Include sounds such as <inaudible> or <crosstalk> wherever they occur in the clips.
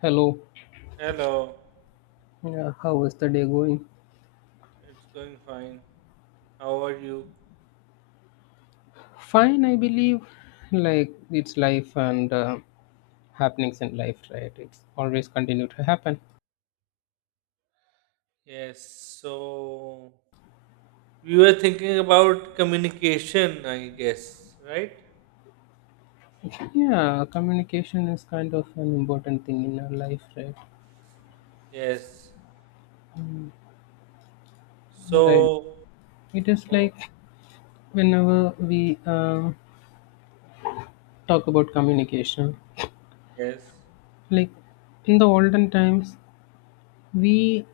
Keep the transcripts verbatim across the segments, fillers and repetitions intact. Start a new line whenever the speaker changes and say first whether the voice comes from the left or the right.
left: Hello.
right: Hello,
left: Yeah, how is the day going?
right: it's going fine. How are you?
left: Fine, I believe. Like it's life and uh, happenings in life, right? It's always continue to happen.
right: Yes, so we were thinking about communication, I guess, right?
left: Yeah, communication is kind of an important thing in our life, right?
right: Yes.
left: Right.
right: So,
left: It is
right: oh,
left: like whenever we uh, talk about communication,
right: yes,
left: like in the olden times, we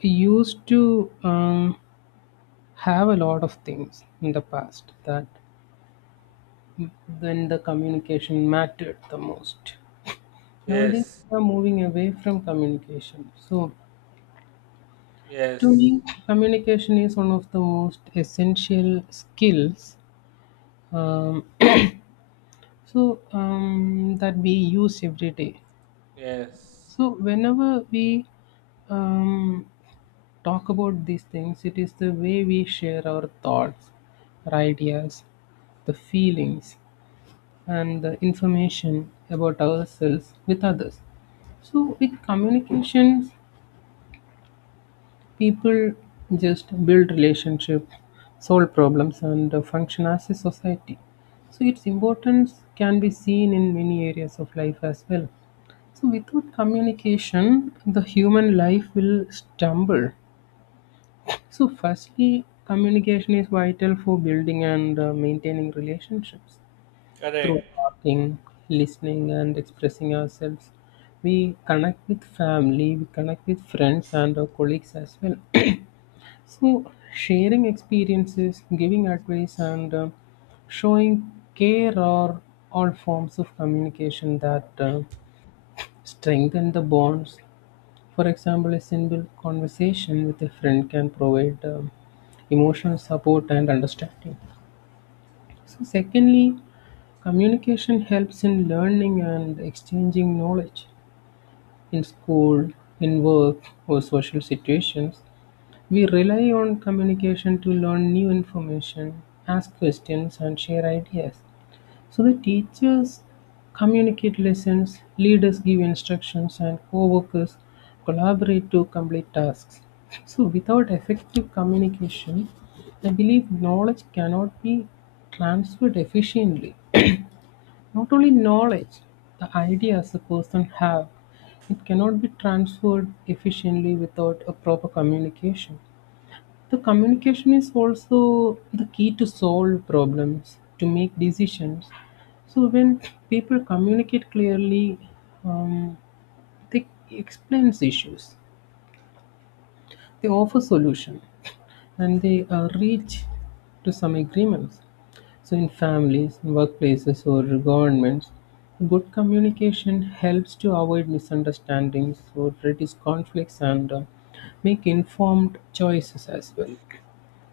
left: used to um, have a lot of things in the past that then the communication mattered the most. Nowadays,
right: yes,
left: we are moving away from communication. So, to
right: yes,
left: me, communication is one of the most essential skills. Um, <clears throat> so um, that we use every day.
right: yes.
left: So whenever we um, talk about these things, it is the way we share our thoughts, our ideas, the feelings, and the information about ourselves with others. So with communications, people just build relationship, solve problems, and uh, function as a society. So its importance can be seen in many areas of life as well. So without communication, the human life will stumble. So firstly, communication is vital for building and uh, maintaining relationships.
right: Correct.
left: Through talking, listening, and expressing ourselves, we connect with family, we connect with friends, and our colleagues as well. <clears throat> So, sharing experiences, giving advice, and uh, showing care are all forms of communication that uh, strengthen the bonds. For example, a simple conversation with a friend can provide um emotional support and understanding. So, secondly, communication helps in learning and exchanging knowledge. In school, in work, or social situations, we rely on communication to learn new information, ask questions, and share ideas. So the teachers communicate lessons, leaders give instructions, and co workers collaborate to complete tasks. So, without effective communication, I believe knowledge cannot be transferred efficiently. Not only knowledge, the ideas a person have, it cannot be transferred efficiently without a proper communication. The communication is also the key to solve problems, to make decisions. So when people communicate clearly, um, they explains issues, they offer solution, and they uh, reach to some agreements. So, in families, workplaces, or governments, good communication helps to avoid misunderstandings or reduce conflicts and uh, make informed choices as well.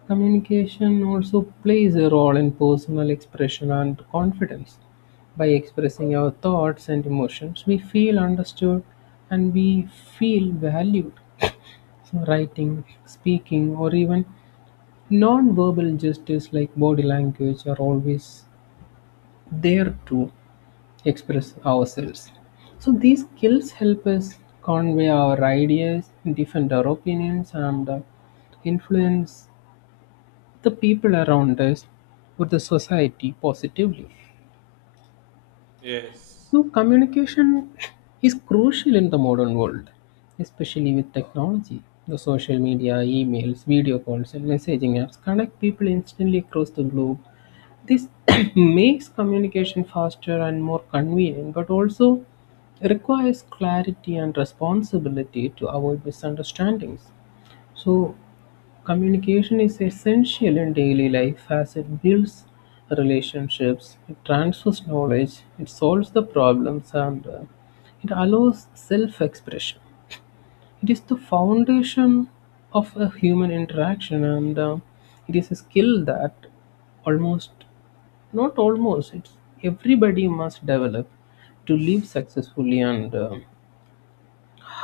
left: Communication also plays a role in personal expression and confidence. By expressing our thoughts and emotions, we feel understood and we feel valued. So, writing, speaking, or even non verbal gestures like body language are always there to express ourselves. So these skills help us convey our ideas, defend our opinions, and uh, influence the people around us or the society positively.
right: Yes.
left: So communication is crucial in the modern world, especially with technology. The social media, emails, video calls, and messaging apps connect people instantly across the globe. This <coughs> <clears throat> makes communication faster and more convenient, but also requires clarity and responsibility to avoid misunderstandings. So, communication is essential in daily life as it builds relationships, it transfers knowledge, it solves the problems, and uh, it allows self expression. It is the foundation of a human interaction, and uh, it is a skill that almost not almost. It's everybody must develop to live successfully and uh,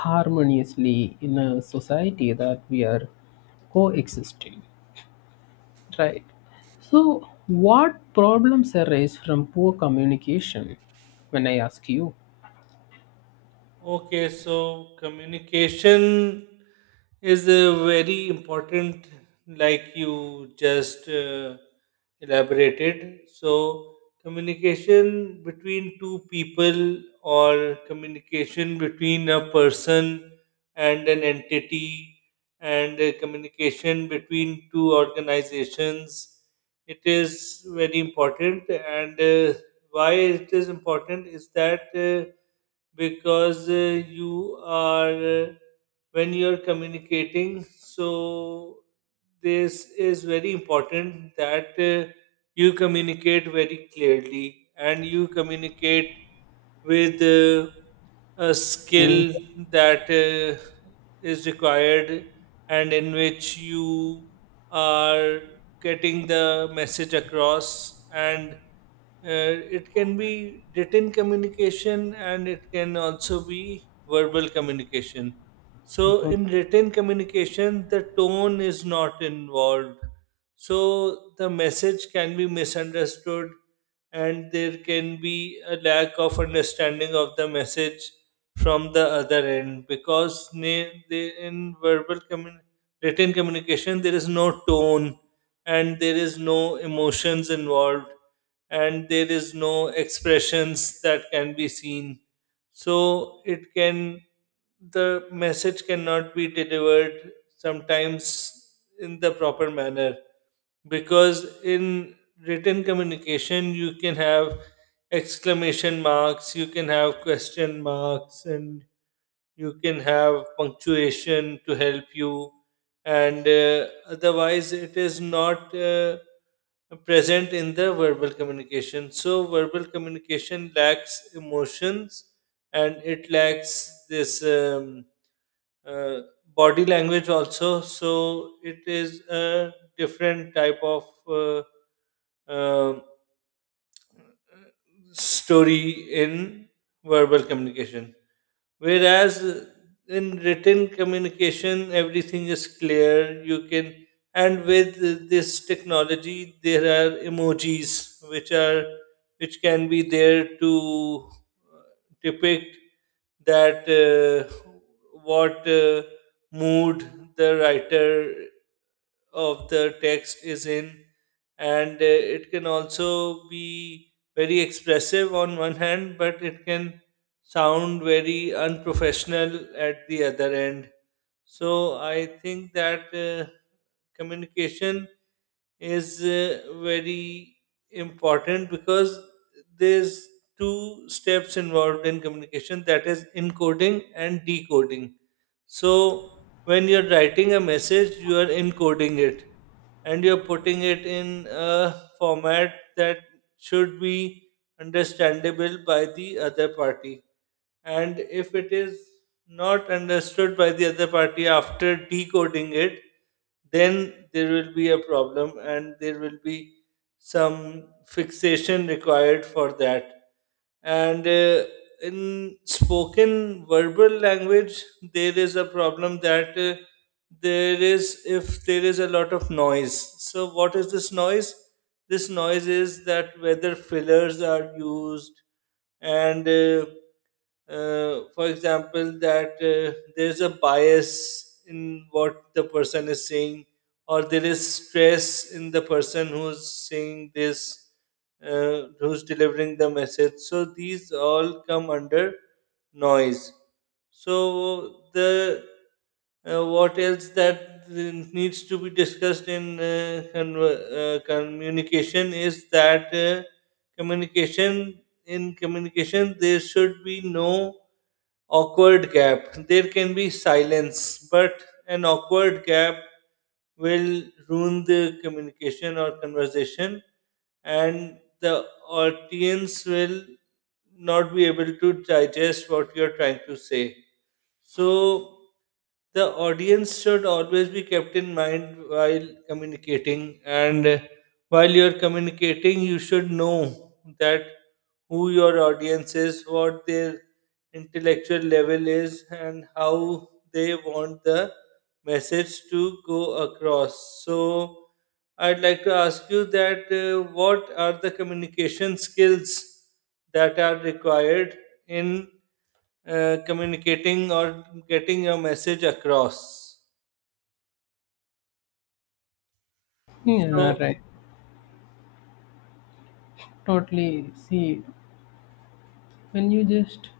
left: harmoniously in a society that we are coexisting, right? So, what problems arise from poor communication? When I ask you.
right: Okay, so communication is a very important, like you just uh, elaborated. So, communication between two people or communication between a person and an entity, and uh, communication between two organizations, it is very important, and uh, why it is important is that uh, because uh, you are uh, when you're communicating, so this is very important that uh, you communicate very clearly, and you communicate with uh, a skill
left: Mhm.
right: that uh, is required and in which you are getting the message across, and uh, it can be written communication, and it can also be verbal communication. So, in written communication, the tone is not involved. So, the message can be misunderstood, and there can be a lack of understanding of the message from the other end because ne- they, in verbal commun- written communication, there is no tone, and there is no emotions involved, and there is no expressions that can be seen, so it can the message cannot be delivered sometimes in the proper manner, because in written communication you can have exclamation marks, you can have question marks, and you can have punctuation to help you, and uh, otherwise it is not uh, present in the verbal communication. So verbal communication lacks emotions, and it lacks this um, uh, body language also, so it is a different type of uh, um story in verbal communication. Whereas uh, in written communication, everything is clear. You can, and with uh, this technology, there are emojis which are which can be there to uh, depict that uh, what uh, mood the writer of the text is in, and uh, it can also be very expressive on one hand, but it can sound very unprofessional at the other end. So I think that uh, communication is uh, very important, because there's two steps involved in communication, that is encoding and decoding. So when you're writing a message, you are encoding it, and you're putting it in a format that should be understandable by the other party. And if it is not understood by the other party after decoding it, then there will be a problem, and there will be some fixation required for that. And uh, in spoken verbal language, there is a problem that uh, there is, if there is a lot of noise. So, what is this noise? This noise is that whether fillers are used, and uh, uh, for example, that uh, there's a bias in what the person is saying, or there is stress in the person who's saying this, uh, who's delivering the message. So these all come under noise. So the uh, what else that needs to be discussed in uh, conver- uh, communication is that uh, communication in communication, there should be no awkward gap. There can be silence, but an awkward gap will ruin the communication or conversation, and the audience will not be able to digest what you're trying to say. So the audience should always be kept in mind while communicating, and while you're communicating, you should know that who your audience is, what their intellectual level is, and how they want the message to go across. So I'd like to ask you that uh, what are the communication skills that are required in uh, communicating or getting your message across.
left: Yeah,
right: So,
left: right. Totally. See, when you just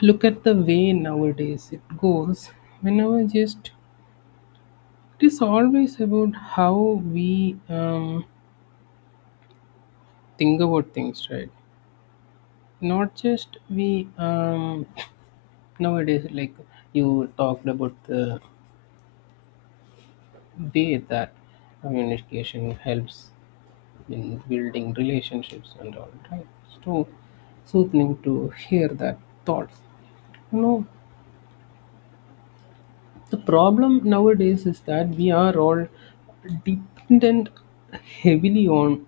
left: look at the way nowadays it goes, whenever just it is always about how we um, think about things, right? Not just we um nowadays, like you talked about the way that communication helps in building relationships and all, right? So soothing to hear that thought. You know, the problem nowadays is that we are all dependent heavily on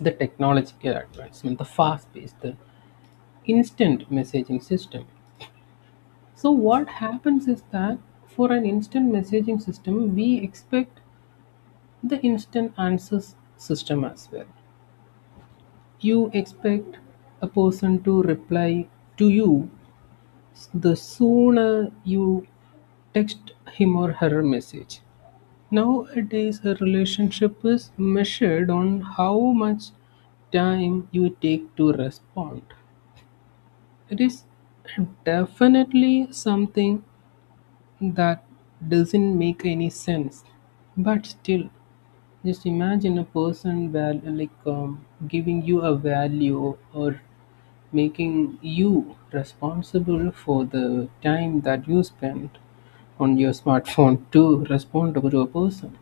left: the technological advancement, the fast pace, the instant messaging system. So what happens is that for an instant messaging system, we expect the instant answers system as well. You expect a person to reply to you the sooner you text him or her a message. Nowadays, a relationship is measured on how much time you take to respond. It is definitely something that doesn't make any sense. But still, just imagine a person val- like um, giving you a value or making you responsible for the time that you spend on your smartphone to respond to a person.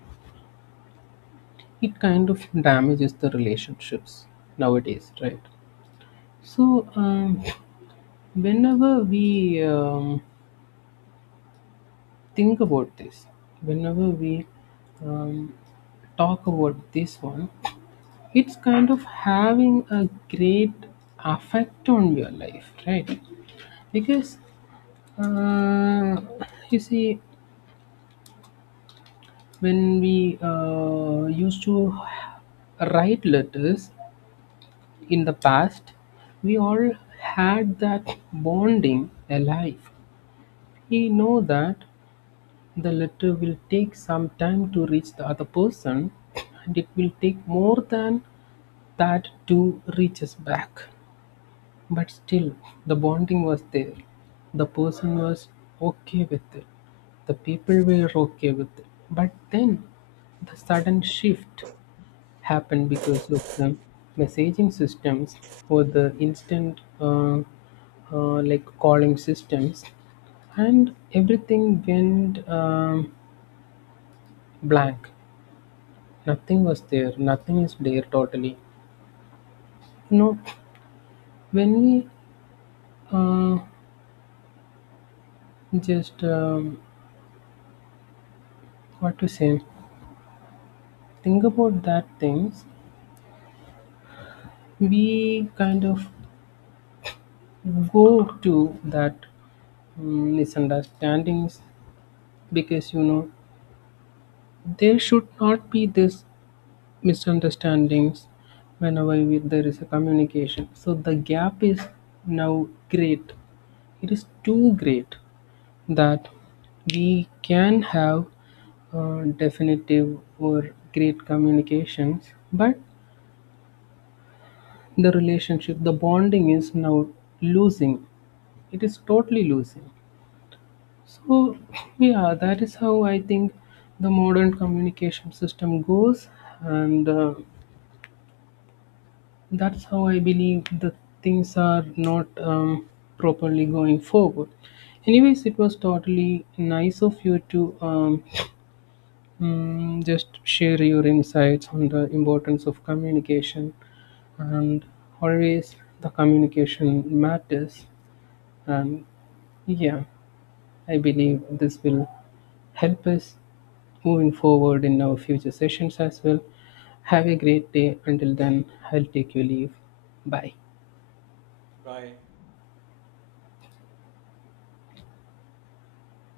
left: It kind of damages the relationships nowadays, right? So, um, whenever we um, think about this, whenever we um, talk about this one, it's kind of having a great effect on your life, right? Because uh, you see, when we uh, used to write letters in the past, we all had that bonding alive. We know that the letter will take some time to reach the other person, and it will take more than that to reach us back. But still, the bonding was there. The person was okay with it. The people were okay with it. But then the sudden shift happened because of the messaging systems or the instant uh, uh, like calling systems, and everything went um, blank. Nothing was there. Nothing is there totally. You know, when we uh, just um, what to say, think about that things, we kind of go to that mm, misunderstandings. Because you know, there should not be this misunderstandings whenever we, there is a communication. So the gap is now great, it is too great that we can have uh, definitive or great communications, but the relationship, the bonding is now losing, it is totally losing. So yeah, that is how I think the modern communication system goes, and uh, that's how I believe the things are not um, properly going forward. Anyways, it was totally nice of you to um, mm, just share your insights on the importance of communication, and always the communication matters. And yeah, I believe this will help us moving forward in our future sessions as well. Have a great day. Until then, I'll take your leave. Bye.
right: bye.